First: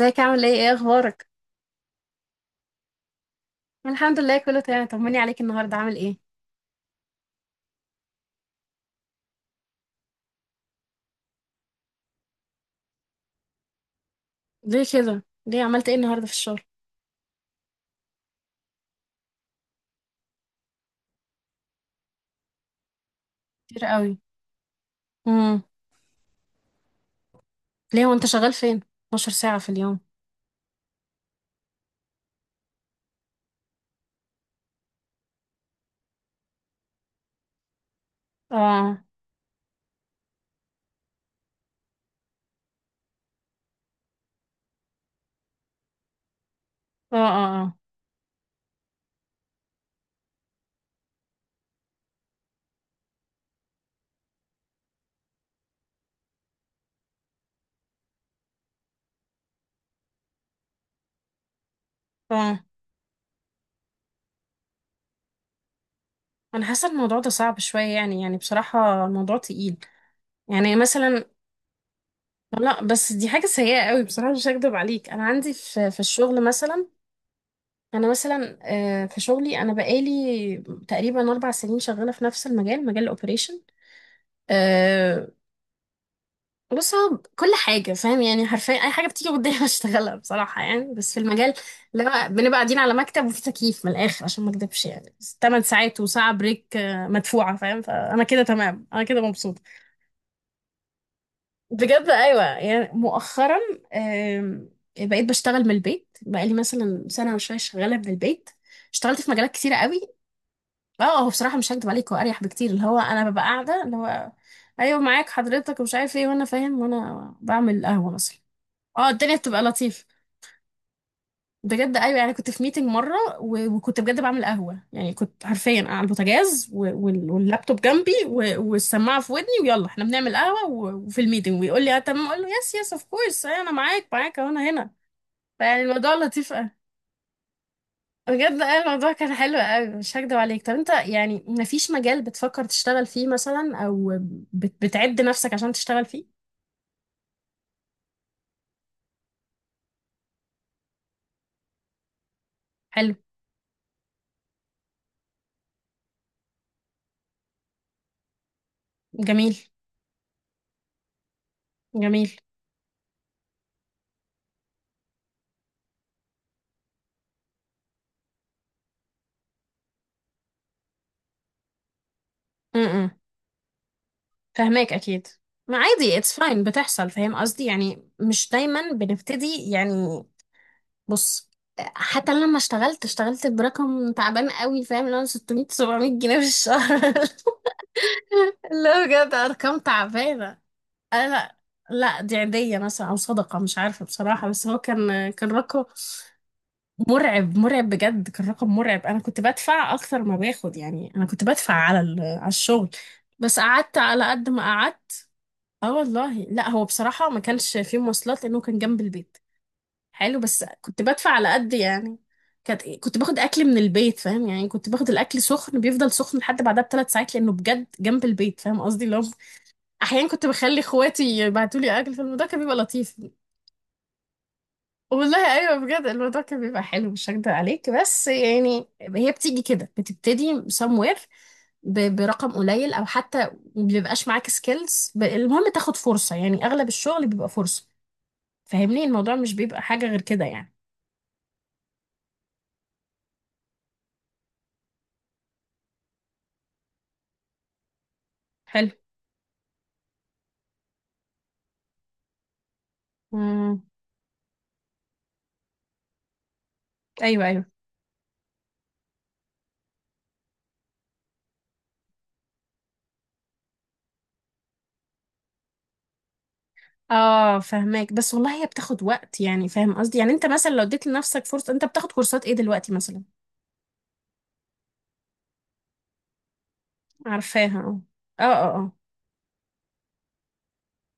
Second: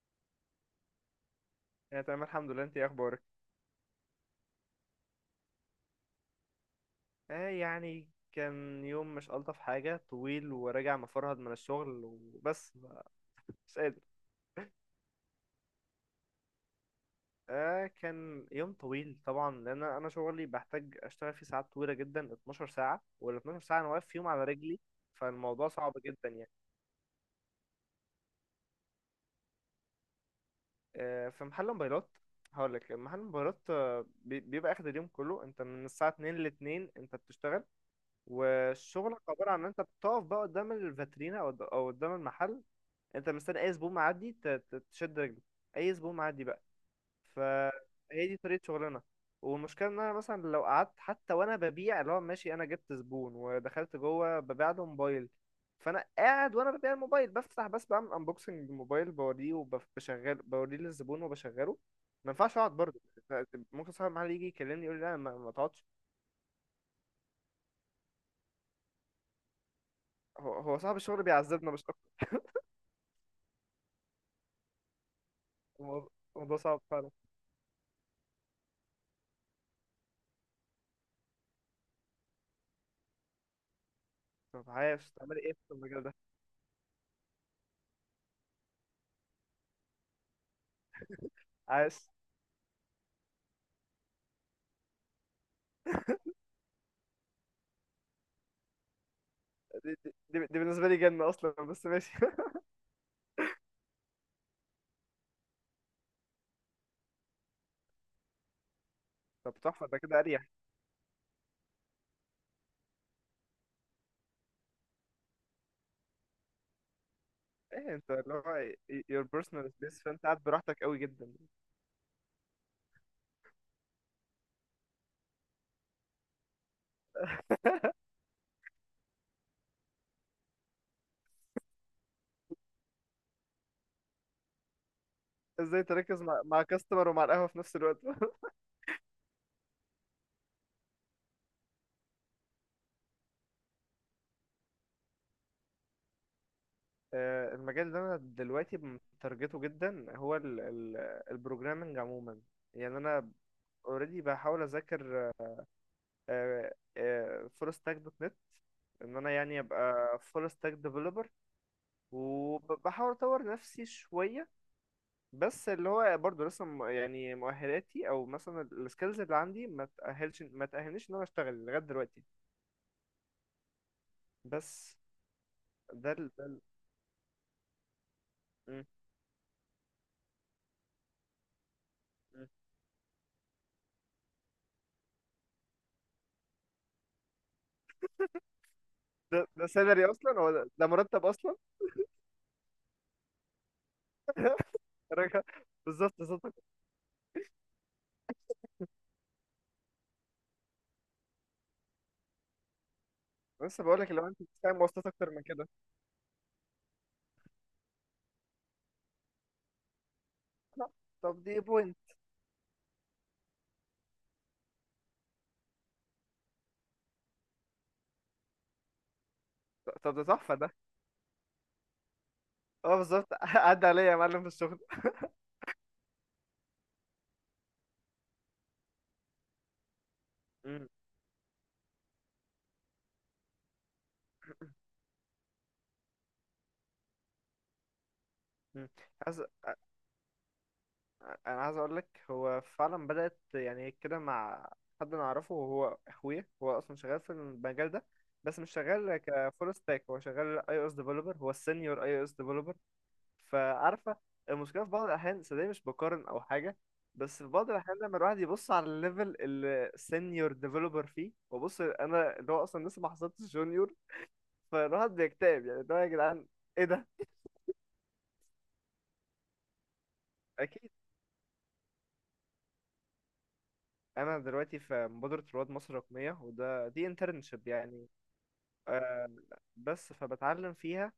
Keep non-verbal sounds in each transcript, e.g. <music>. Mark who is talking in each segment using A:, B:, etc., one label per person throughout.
A: ازيك؟ عامل ايه اخبارك؟
B: يعني تمام، الحمد لله. انت ايه اخبارك؟
A: الحمد لله كله تمام. طمني عليك، النهارده عامل ايه؟
B: اه، يعني كان يوم مش الطف حاجه، طويل، وراجع مفرهد من الشغل وبس. مش قادر.
A: ليه كده؟ ليه عملت ايه النهارده في الشغل؟
B: اه، كان يوم طويل طبعا، لان انا شغلي بحتاج اشتغل فيه ساعات طويله جدا، 12 ساعه، وال 12 ساعه
A: كتير
B: انا واقف
A: قوي.
B: فيهم على رجلي.
A: امم
B: فالموضوع صعب جدا يعني.
A: ليه وانت شغال فين؟ 12 ساعه في اليوم؟
B: اه، في محل موبايلات. هقول لك محل موبايلات. اه، بيبقى اخد اليوم كله، انت من الساعه 2 ل 2 انت بتشتغل.
A: اه،
B: وشغلك عباره عن ان انت بتقف بقى قدام الفاترينا او أو قدام المحل. انت مستني اي زبون معدي تشد رجله. اي زبون معدي بقى.
A: اه، اه. اه،
B: فهي دي طريقه شغلنا. والمشكله ان انا مثلا لو قعدت حتى وانا ببيع، اللي هو ماشي انا جبت زبون ودخلت جوه ببيع له موبايل. فانا قاعد وانا ببيع الموبايل، بفتح بس بعمل انبوكسنج الموبايل، بوريه وبشغل بوريه للزبون وبشغله. ما ينفعش
A: اه،
B: اقعد برضه. ممكن صاحب المحل يجي يكلمني يقول لي لا ما تقعدش.
A: انا حاسه الموضوع ده صعب شويه، يعني بصراحه الموضوع تقيل.
B: هو
A: يعني
B: هو صاحب الشغل
A: مثلا؟
B: بيعذبنا مش اكتر.
A: لا، بس دي حاجه سيئه قوي بصراحه، مش هكدب عليك، انا عندي في
B: الموضوع
A: الشغل
B: الموضوع صعب
A: مثلا.
B: فعلا.
A: انا مثلا، في شغلي انا بقالي تقريبا 4 سنين شغاله في نفس المجال، مجال الاوبريشن.
B: طب عايش
A: آه،
B: تعمل ايه في المجال ده؟
A: بص، هو كل حاجة فاهم، يعني حرفيا أي حاجة بتيجي قدامي <laughs> بشتغلها بصراحة، يعني بس في المجال.
B: عايش.
A: لا، بنبقى قاعدين على مكتب وفي تكييف من الآخر، عشان ما أكدبش، يعني بس 8 ساعات و1 ساعة بريك، مدفوعة، فاهم؟ فأنا كده تمام، أنا كده مبسوطة.
B: دي بالنسبة لي جنة أصلا، بس
A: بجد
B: ماشي
A: أيوة.
B: <laughs>
A: يعني مؤخرا، آم، بقيت بشتغل من البيت بقالي مثلا سنة وشوية شغالة من البيت. اشتغلت في مجالات
B: طب
A: كتيرة
B: تحفة ده،
A: قوي.
B: كده أريح.
A: اه، هو بصراحة مش هكدب عليك، هو أريح بكتير، اللي هو أنا ببقى قاعدة، اللي هو أيوة معاك حضرتك ومش عارف ايه، وأنا فاهم، وأنا بعمل
B: إيه
A: قهوة
B: أنت اللي
A: مثلا.
B: هو
A: اه،
B: your
A: الدنيا بتبقى
B: personal space،
A: لطيفة.
B: فأنت قاعد براحتك قوي جدا.
A: بجد ايوه. يعني كنت في ميتنج مره وكنت بجد بعمل قهوه، يعني كنت حرفيا على البوتاجاز واللابتوب جنبي والسماعه في ودني، ويلا احنا بنعمل قهوه وفي الميتنج ويقول لي اه تمام، اقول له يس يس اوف كورس انا معاك، معاك اهو، انا هنا. فيعني
B: إزاي
A: الموضوع
B: تركز مع
A: لطيف
B: مع
A: قوي.
B: كاستمر ومع القهوة في نفس الوقت؟ <laughs>
A: بجد اه، الموضوع كان حلو قوي، مش هكدب عليك. طب انت يعني مفيش مجال بتفكر تشتغل فيه مثلا، او بتعد نفسك عشان تشتغل فيه؟
B: المجال اللي أنا دلوقتي مترجته جدا هو البروجرامنج عموما. يعني
A: حلو.
B: أنا اوريدي بحاول اذاكر فول ستاك دوت نت، ان انا
A: جميل.
B: يعني ابقى فول ستاك ديفلوبر.
A: جميل.
B: وبحاول اطور نفسي شويه، بس اللي هو برضه لسه يعني مؤهلاتي او مثلا السكيلز اللي عندي ما تأهلنيش ان انا اشتغل لغايه دلوقتي.
A: فهماك،
B: بس.
A: اكيد. ما
B: ده
A: عادي،
B: ال...
A: اتس
B: ده ال...
A: فاين، بتحصل، فاهم قصدي؟ يعني مش
B: مم.
A: دايما بنبتدي، يعني بص حتى
B: مم.
A: لما اشتغلت، اشتغلت برقم تعبان قوي، فاهم؟ اللي هو 600، 700 جنيه في الشهر <laughs> اللي هو بجد
B: ده
A: ارقام
B: سالري اصلا، هو
A: تعبانه.
B: ده مرتب
A: انا
B: اصلا؟
A: لا، لا دي عيدية مثلا او صدقة، مش عارفة بصراحة، بس هو
B: <laughs>
A: كان
B: راجع-
A: رقم
B: بالظبط، بالظبط.
A: مرعب، مرعب بجد، كان رقم مرعب. انا كنت بدفع اكتر ما باخد، يعني انا كنت بدفع على الشغل. بس
B: لسه
A: قعدت
B: بقول لك، لو
A: على
B: انت
A: قد ما
B: بتدفع مواصلات
A: قعدت.
B: اكتر من كده.
A: اه والله، لا هو بصراحة ما كانش فيه مواصلات لأنه كان جنب البيت. حلو، بس
B: لا.
A: كنت بدفع
B: طب
A: على
B: دي
A: قد،
B: بوينت.
A: يعني كانت كنت باخد أكل من البيت، فاهم؟ يعني كنت باخد الأكل سخن، بيفضل سخن لحد بعدها ب3 ساعات لأنه بجد جنب البيت، فاهم قصدي؟ لو
B: طب ده
A: أحيانا كنت
B: تحفه ده.
A: بخلي إخواتي يبعتوا لي أكل، فالموضوع كان بيبقى
B: اه،
A: لطيف.
B: بالظبط <laughs> عدى عليا يا معلم في الشغل.
A: والله أيوه، بجد الموضوع كان بيبقى حلو، مش هكدب عليك. بس يعني هي بتيجي كده، بتبتدي
B: مم.
A: somewhere، برقم قليل او حتى ما بيبقاش معاك
B: <clears throat>
A: سكيلز، المهم تاخد فرصه، يعني اغلب الشغل بيبقى فرصه،
B: مم.
A: فاهمني؟ الموضوع مش بيبقى حاجة غير كده، يعني.
B: انا عايز اقول لك هو فعلا بدات يعني كده مع حد انا اعرفه، وهو اخويا، هو اصلا شغال في المجال ده. بس مش
A: حلو.
B: شغال كفول ستاك، هو شغال اي او اس ديفلوبر، هو السينيور اي او اس ديفلوبر.
A: امم
B: فعارفه. المشكله في بعض الاحيان، صدقني مش بقارن او حاجه. بس
A: ايوه،
B: في
A: ايوه.
B: بعض الاحيان، لما الواحد يبص على الليفل اللي السينيور ديفلوبر فيه، وبص انا اللي هو اصلا لسه ما حصلتش جونيور. فالواحد بيكتئب، يعني اللي هو يا جدعان، ايه ده؟
A: اه فهماك، بس والله هي بتاخد وقت، يعني فاهم قصدي؟ يعني انت مثلا لو
B: اكيد.
A: اديت لنفسك فرصة. انت بتاخد كورسات ايه دلوقتي مثلا؟
B: انا دلوقتي في مبادره رواد مصر الرقميه، دي انترنشيب
A: عارفاها.
B: يعني.
A: اه، اه، اه.
B: آه. بس فبتعلم فيها.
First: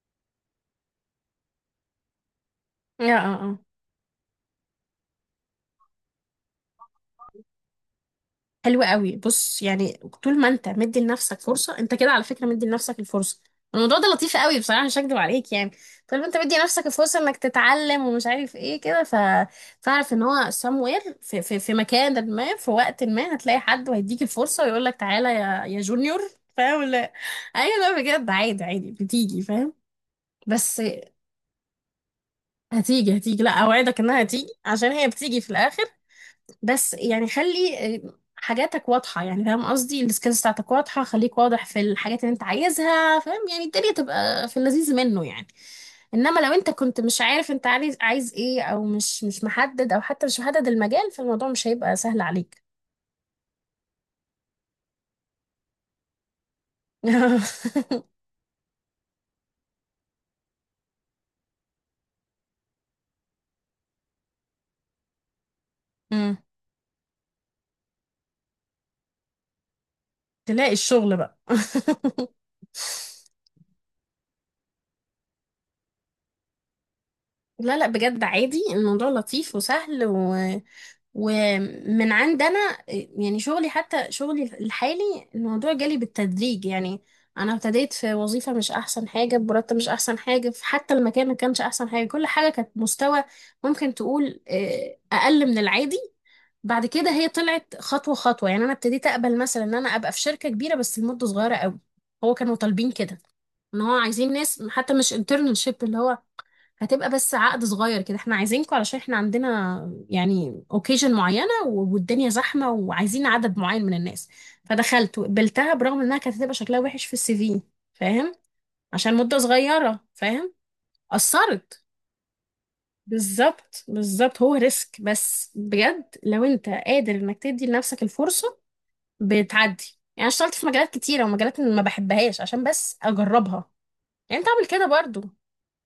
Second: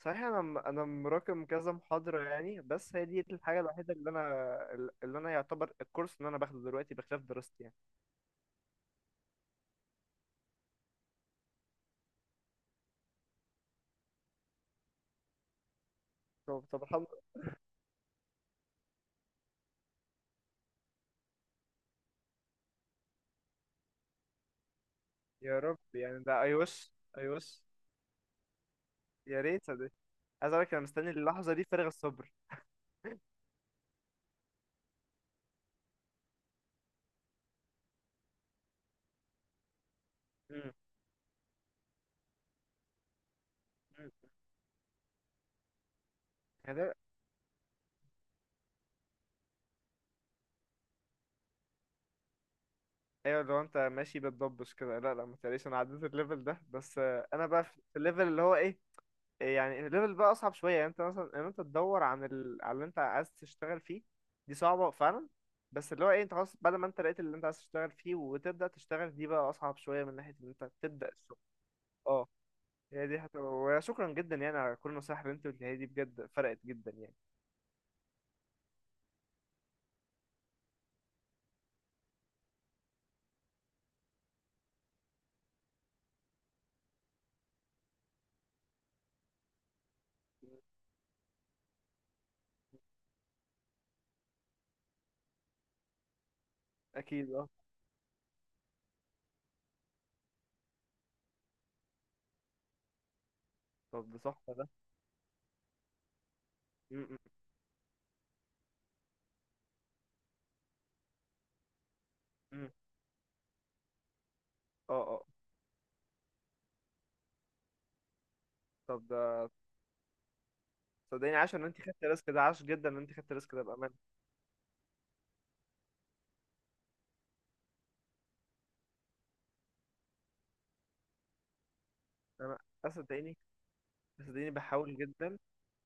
B: صحيح انا مراكم كذا محاضرة يعني، بس
A: اه،
B: هي دي
A: اه، اه.
B: الحاجة الوحيدة اللي انا، اللي انا يعتبر الكورس اللي انا باخده دلوقتي بخلاف دراستي يعني.
A: حلو قوي. بص يعني طول ما انت مدي لنفسك فرصه، انت كده على فكره مدي لنفسك الفرصه. الموضوع ده لطيف قوي بصراحه، مش هكدب عليك. يعني طول ما انت مدي
B: طب
A: نفسك
B: الحمد
A: الفرصه انك
B: لله.
A: تتعلم ومش عارف ايه كده، ف فاعرف ان هو somewhere في مكان ما، في وقت ما، هتلاقي حد وهيديك الفرصه ويقول لك تعالى
B: يا رب،
A: يا جونيور.
B: يعني ده اي
A: فاهم
B: وش.
A: ولا؟
B: اي وش.
A: ايوه، لا بجد عادي، عادي
B: يا
A: بتيجي
B: ريت،
A: فاهم.
B: يا ريت. عايز اقول لك
A: بس
B: انا مستني اللحظة دي فارغ الصبر.
A: هتيجي، هتيجي، لا اوعدك انها هتيجي عشان هي بتيجي في الاخر. بس يعني خلي حاجاتك واضحة، يعني فاهم قصدي؟ السكيلز بتاعتك
B: مم.
A: واضحة، خليك واضح في الحاجات اللي انت عايزها، فاهم؟ يعني الدنيا
B: مم.
A: تبقى في اللذيذ منه، يعني انما لو انت
B: هذا.
A: كنت مش عارف انت عايز ايه، او مش محدد، او حتى مش محدد المجال، فالموضوع مش هيبقى سهل عليك.
B: ايوه، لو انت ماشي بتضبش كده، لا لا ما تقلقش انا عديت الليفل ده، بس انا بقى في
A: <laughs>
B: الليفل اللي هو ايه. يعني الليفل بقى اصعب شويه، يعني انت مثلا ان انت تدور على اللي انت عايز تشتغل فيه. دي صعبه فعلا. بس اللي هو ايه، انت
A: مم.
B: خلاص بعد ما انت لقيت اللي انت عايز تشتغل فيه وتبدا تشتغل، دي بقى اصعب شويه من ناحيه ان انت
A: تلاقي
B: تبدا
A: الشغل بقى.
B: الشغل. اه.
A: <laughs>
B: هي دي حتى، وشكرا جدا يعني على كل النصايح اللي انت قلتها لي دي، بجد فرقت جدا يعني.
A: لا لا بجد عادي، الموضوع لطيف وسهل و... ومن عندنا. يعني شغلي، حتى شغلي الحالي، الموضوع جالي بالتدريج، يعني انا ابتديت في وظيفة مش احسن حاجة، بمرتب مش احسن حاجة، في حتى المكان ما كانش احسن حاجة، كل حاجة كانت مستوى ممكن تقول اقل من العادي. بعد كده هي
B: اكيد، اه.
A: طلعت خطوة خطوة، يعني انا ابتديت اقبل مثلا ان انا ابقى في شركة كبيرة بس لمدة صغيرة قوي. هو كانوا طالبين كده، ان هو
B: طب ده
A: عايزين
B: صح
A: ناس
B: ده.
A: حتى مش internship، اللي هو
B: م-
A: هتبقى
B: م-
A: بس عقد صغير كده، احنا عايزينكم علشان احنا عندنا يعني اوكيجن معينة والدنيا
B: م.
A: زحمة، وعايزين عدد معين من الناس،
B: اه،
A: فدخلت
B: اه.
A: وقبلتها برغم انها كانت هتبقى شكلها وحش في السي في، فاهم؟
B: طب
A: عشان مدة
B: ده.
A: صغيرة، فاهم؟
B: صدقيني عاش ان انت
A: أثرت.
B: خدت الريسك ده، عاش جدا ان انت خدت الريسك ده
A: بالظبط،
B: بامانه.
A: بالظبط. هو ريسك بس بجد لو انت قادر انك تدي لنفسك الفرصة، بتعدي. يعني أنا اشتغلت في مجالات كتيرة، ومجالات ما بحبهاش
B: انا.
A: عشان
B: أنا،
A: بس
B: صدقيني.
A: اجربها. يعني انت
B: صدقيني
A: اعمل كده
B: بحاول
A: برضو.
B: جدا.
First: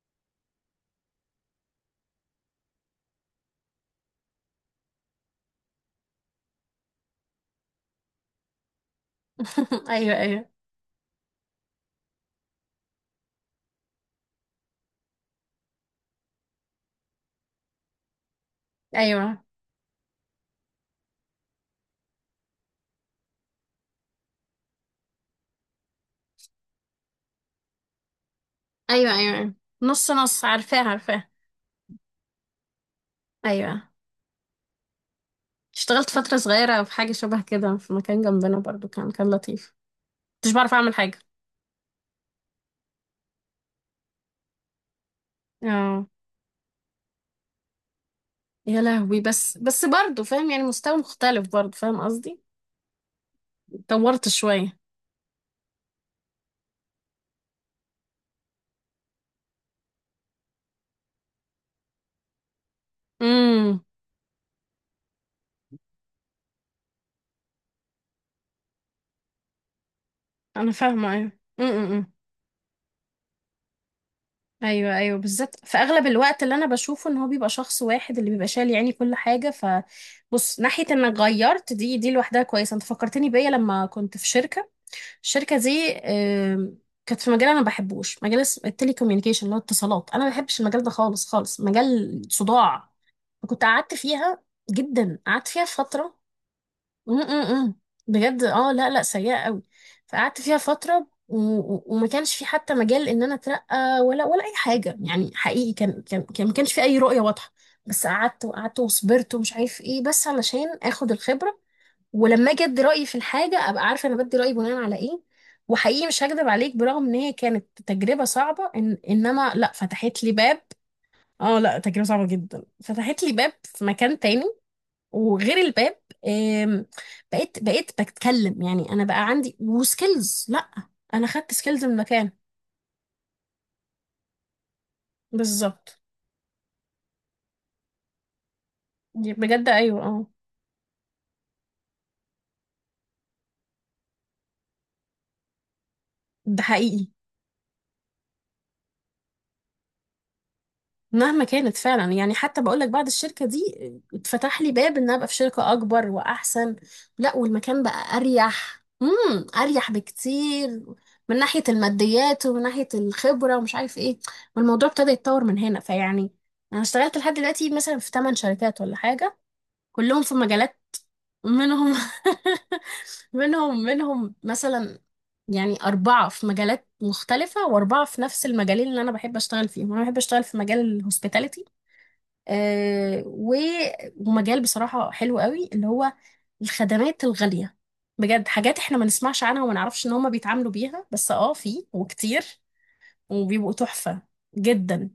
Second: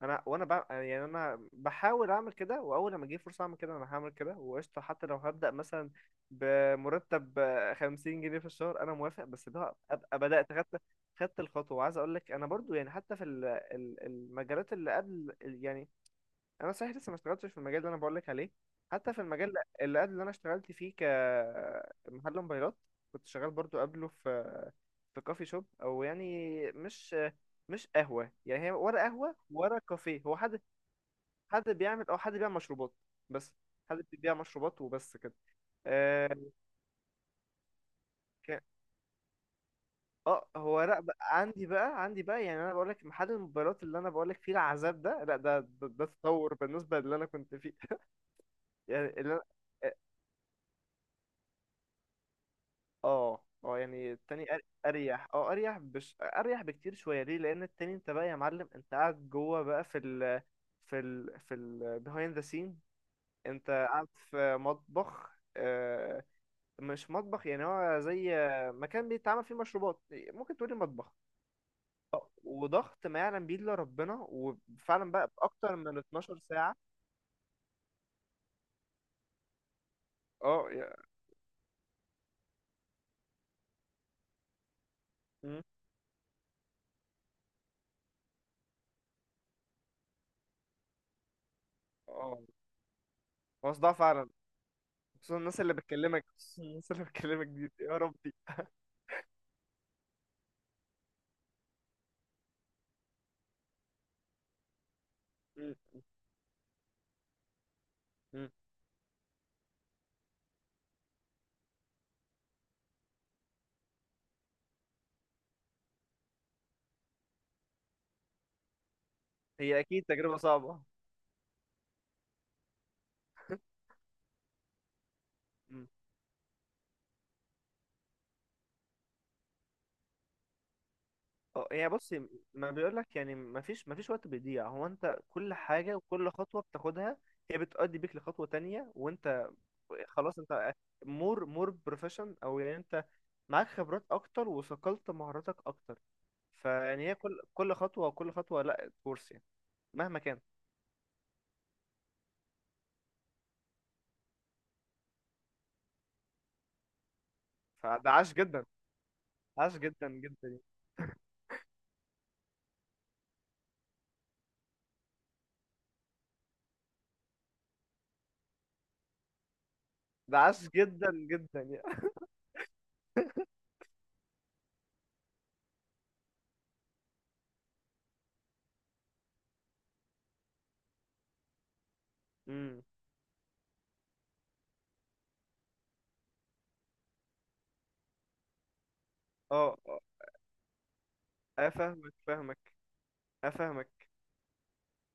B: يعني انا بحاول اعمل كده، واول لما اجيب فرصه اعمل كده انا هعمل كده وقشطه، حتى لو هبدا مثلا بمرتب 50 جنيه في الشهر انا موافق. بس ده
A: <laughs> ايوه،
B: ابقى
A: ايوه.
B: بدات، خدت الخطوه. وعايز اقول لك انا برضو، يعني حتى في المجالات اللي قبل، يعني انا صحيح لسه ما اشتغلتش في المجال اللي انا بقول لك عليه. حتى في
A: ايوه،
B: المجال اللي قبل، اللي انا اشتغلت فيه كمحل موبايلات، كنت شغال برضو قبله في كافي شوب، او يعني مش مش قهوه يعني، هي ورا
A: ايوه.
B: قهوه
A: ايوه،
B: ورا
A: نص
B: كافيه، هو
A: نص،
B: حد،
A: عارفاه عارفاه.
B: حد بيعمل او حد بيبيع مشروبات. بس
A: ايوه
B: حد بيبيع مشروبات وبس كده.
A: اشتغلت فترة
B: اه،
A: صغيرة في حاجة شبه كده في مكان جنبنا
B: ك-
A: برضو، كان لطيف. مش بعرف
B: هو،
A: اعمل
B: لا
A: حاجة.
B: بقى عندي بقى يعني، انا بقول لك محل الموبايلات اللي انا بقول لك فيه العذاب ده، لا ده ده
A: اه،
B: تطور بالنسبه للي انا كنت فيه <laughs>
A: يا لهوي.
B: يعني
A: بس برضو فاهم، يعني مستوى مختلف برضو، فاهم قصدي؟
B: اه، اه، يعني
A: اتطورت
B: التاني
A: شوية.
B: اريح. اه اريح بش اريح بكتير شويه، ليه؟ لان التاني انت بقى يا معلم، انت قاعد جوه بقى في ال، في ال behind the scenes. انت
A: امم.
B: قاعد في مطبخ، مش مطبخ يعني، هو زي مكان بيتعمل فيه مشروبات، ممكن
A: انا
B: تقولي مطبخ.
A: فاهمة، ايوه. امم.
B: وضغط ما يعلم بيه الا ربنا،
A: ايوه،
B: وفعلا
A: ايوه،
B: بقى
A: بالذات
B: باكتر
A: في
B: من
A: اغلب
B: 12
A: الوقت اللي انا
B: ساعة.
A: بشوفه ان هو بيبقى شخص واحد اللي بيبقى شايل يعني كل حاجة، ف بص
B: اه،
A: ناحية انك غيرت، دي لوحدها كويسة. انت فكرتني بيا لما كنت في شركة. الشركه
B: مم.
A: دي كانت في مجال انا ما بحبوش، مجال التليكوميونيكيشن، اللي هو اتصالات، انا ما بحبش المجال ده خالص خالص، مجال
B: اه،
A: صداع، فكنت
B: هو صداع
A: قعدت
B: فعلا،
A: فيها جدا،
B: خصوصا
A: قعدت
B: الناس
A: فيها
B: اللي
A: فتره.
B: بتكلمك خصوصا الناس اللي
A: م -م
B: بتكلمك دي
A: -م.
B: يا ربي.
A: بجد اه، لا لا سيئه قوي. فقعدت فيها فتره وما كانش في حتى مجال ان انا اترقى ولا اي حاجه. يعني حقيقي،
B: مم.
A: كان ما كانش في اي رؤيه واضحه. بس قعدت
B: مم.
A: وقعدت وصبرت، ومش عارف ايه، بس علشان اخد الخبره ولما اجي ادي رايي في الحاجه ابقى عارفه انا بدي رايي بناء على ايه. وحقيقي مش هكدب عليك، برغم ان هي كانت تجربه صعبه إن انما لا،
B: هي اكيد
A: فتحت لي
B: تجربة
A: باب.
B: صعبة.
A: اه لا، تجربه صعبه جدا فتحت لي باب في مكان تاني. وغير الباب، آم، بقيت بتكلم، يعني انا بقى عندي وسكيلز، لا انا خدت
B: اه،
A: سكيلز
B: يعني
A: من
B: بص،
A: مكان.
B: ما بيقولك يعني، ما فيش وقت بيضيع، هو انت كل حاجة
A: بالظبط.
B: وكل خطوة بتاخدها هي بتؤدي بيك لخطوة تانية،
A: دي
B: وانت
A: بجد، ايوه، اه.
B: خلاص انت مور بروفيشن او يعني انت معاك خبرات اكتر وثقلت مهاراتك اكتر.
A: ده
B: فيعني
A: حقيقي.
B: هي كل خطوة، وكل خطوة لا كورس يعني، مهما كان،
A: مهما كانت فعلا. يعني حتى بقول لك بعد الشركة دي اتفتح لي باب ان ابقى في شركة اكبر واحسن. لا، والمكان
B: فده
A: بقى
B: عاش جدا،
A: اريح، امم،
B: عاش
A: اريح
B: جدا جدا يعني.
A: بكتير، من ناحية الماديات، ومن ناحية الخبرة، ومش عارف ايه. والموضوع ابتدى يتطور من هنا. فيعني انا اشتغلت لحد دلوقتي مثلا في 8 شركات ولا حاجة، كلهم في
B: ده عاش
A: مجالات،
B: جدا جدا يعني
A: منهم
B: <laughs>
A: <laughs> منهم مثلا، يعني أربعة في مجالات مختلفة، وأربعة في نفس المجالين اللي أنا بحب أشتغل فيهم. أنا بحب أشتغل في مجال الهوسبيتاليتي،
B: امم.
A: آه، و- ومجال بصراحة حلو قوي، اللي هو الخدمات الغالية. بجد حاجات احنا ما نسمعش عنها وما
B: اه، اه.
A: نعرفش ان هما بيتعاملوا بيها، بس اه في،
B: افهمك،
A: وكتير،
B: فاهمك،
A: وبيبقوا
B: افهمك.
A: تحفة جدا.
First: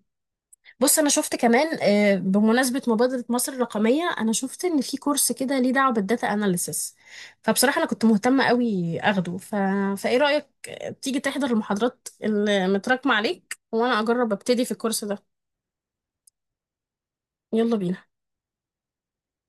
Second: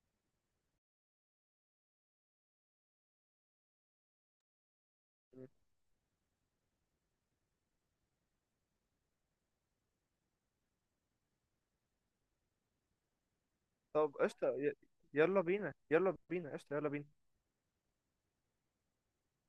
A: بص، انا شفت كمان بمناسبة مبادرة مصر الرقمية، انا شفت ان في كورس كده ليه دعوة، بالداتا اناليسس، فبصراحة انا كنت مهتمة قوي اخده ف... فايه رأيك تيجي تحضر المحاضرات اللي متراكمة عليك وانا
B: طب
A: اجرب
B: قشطة،
A: ابتدي في الكورس ده؟
B: يلا بينا، يلا بينا قشطة، يلا بينا.
A: يلا بينا.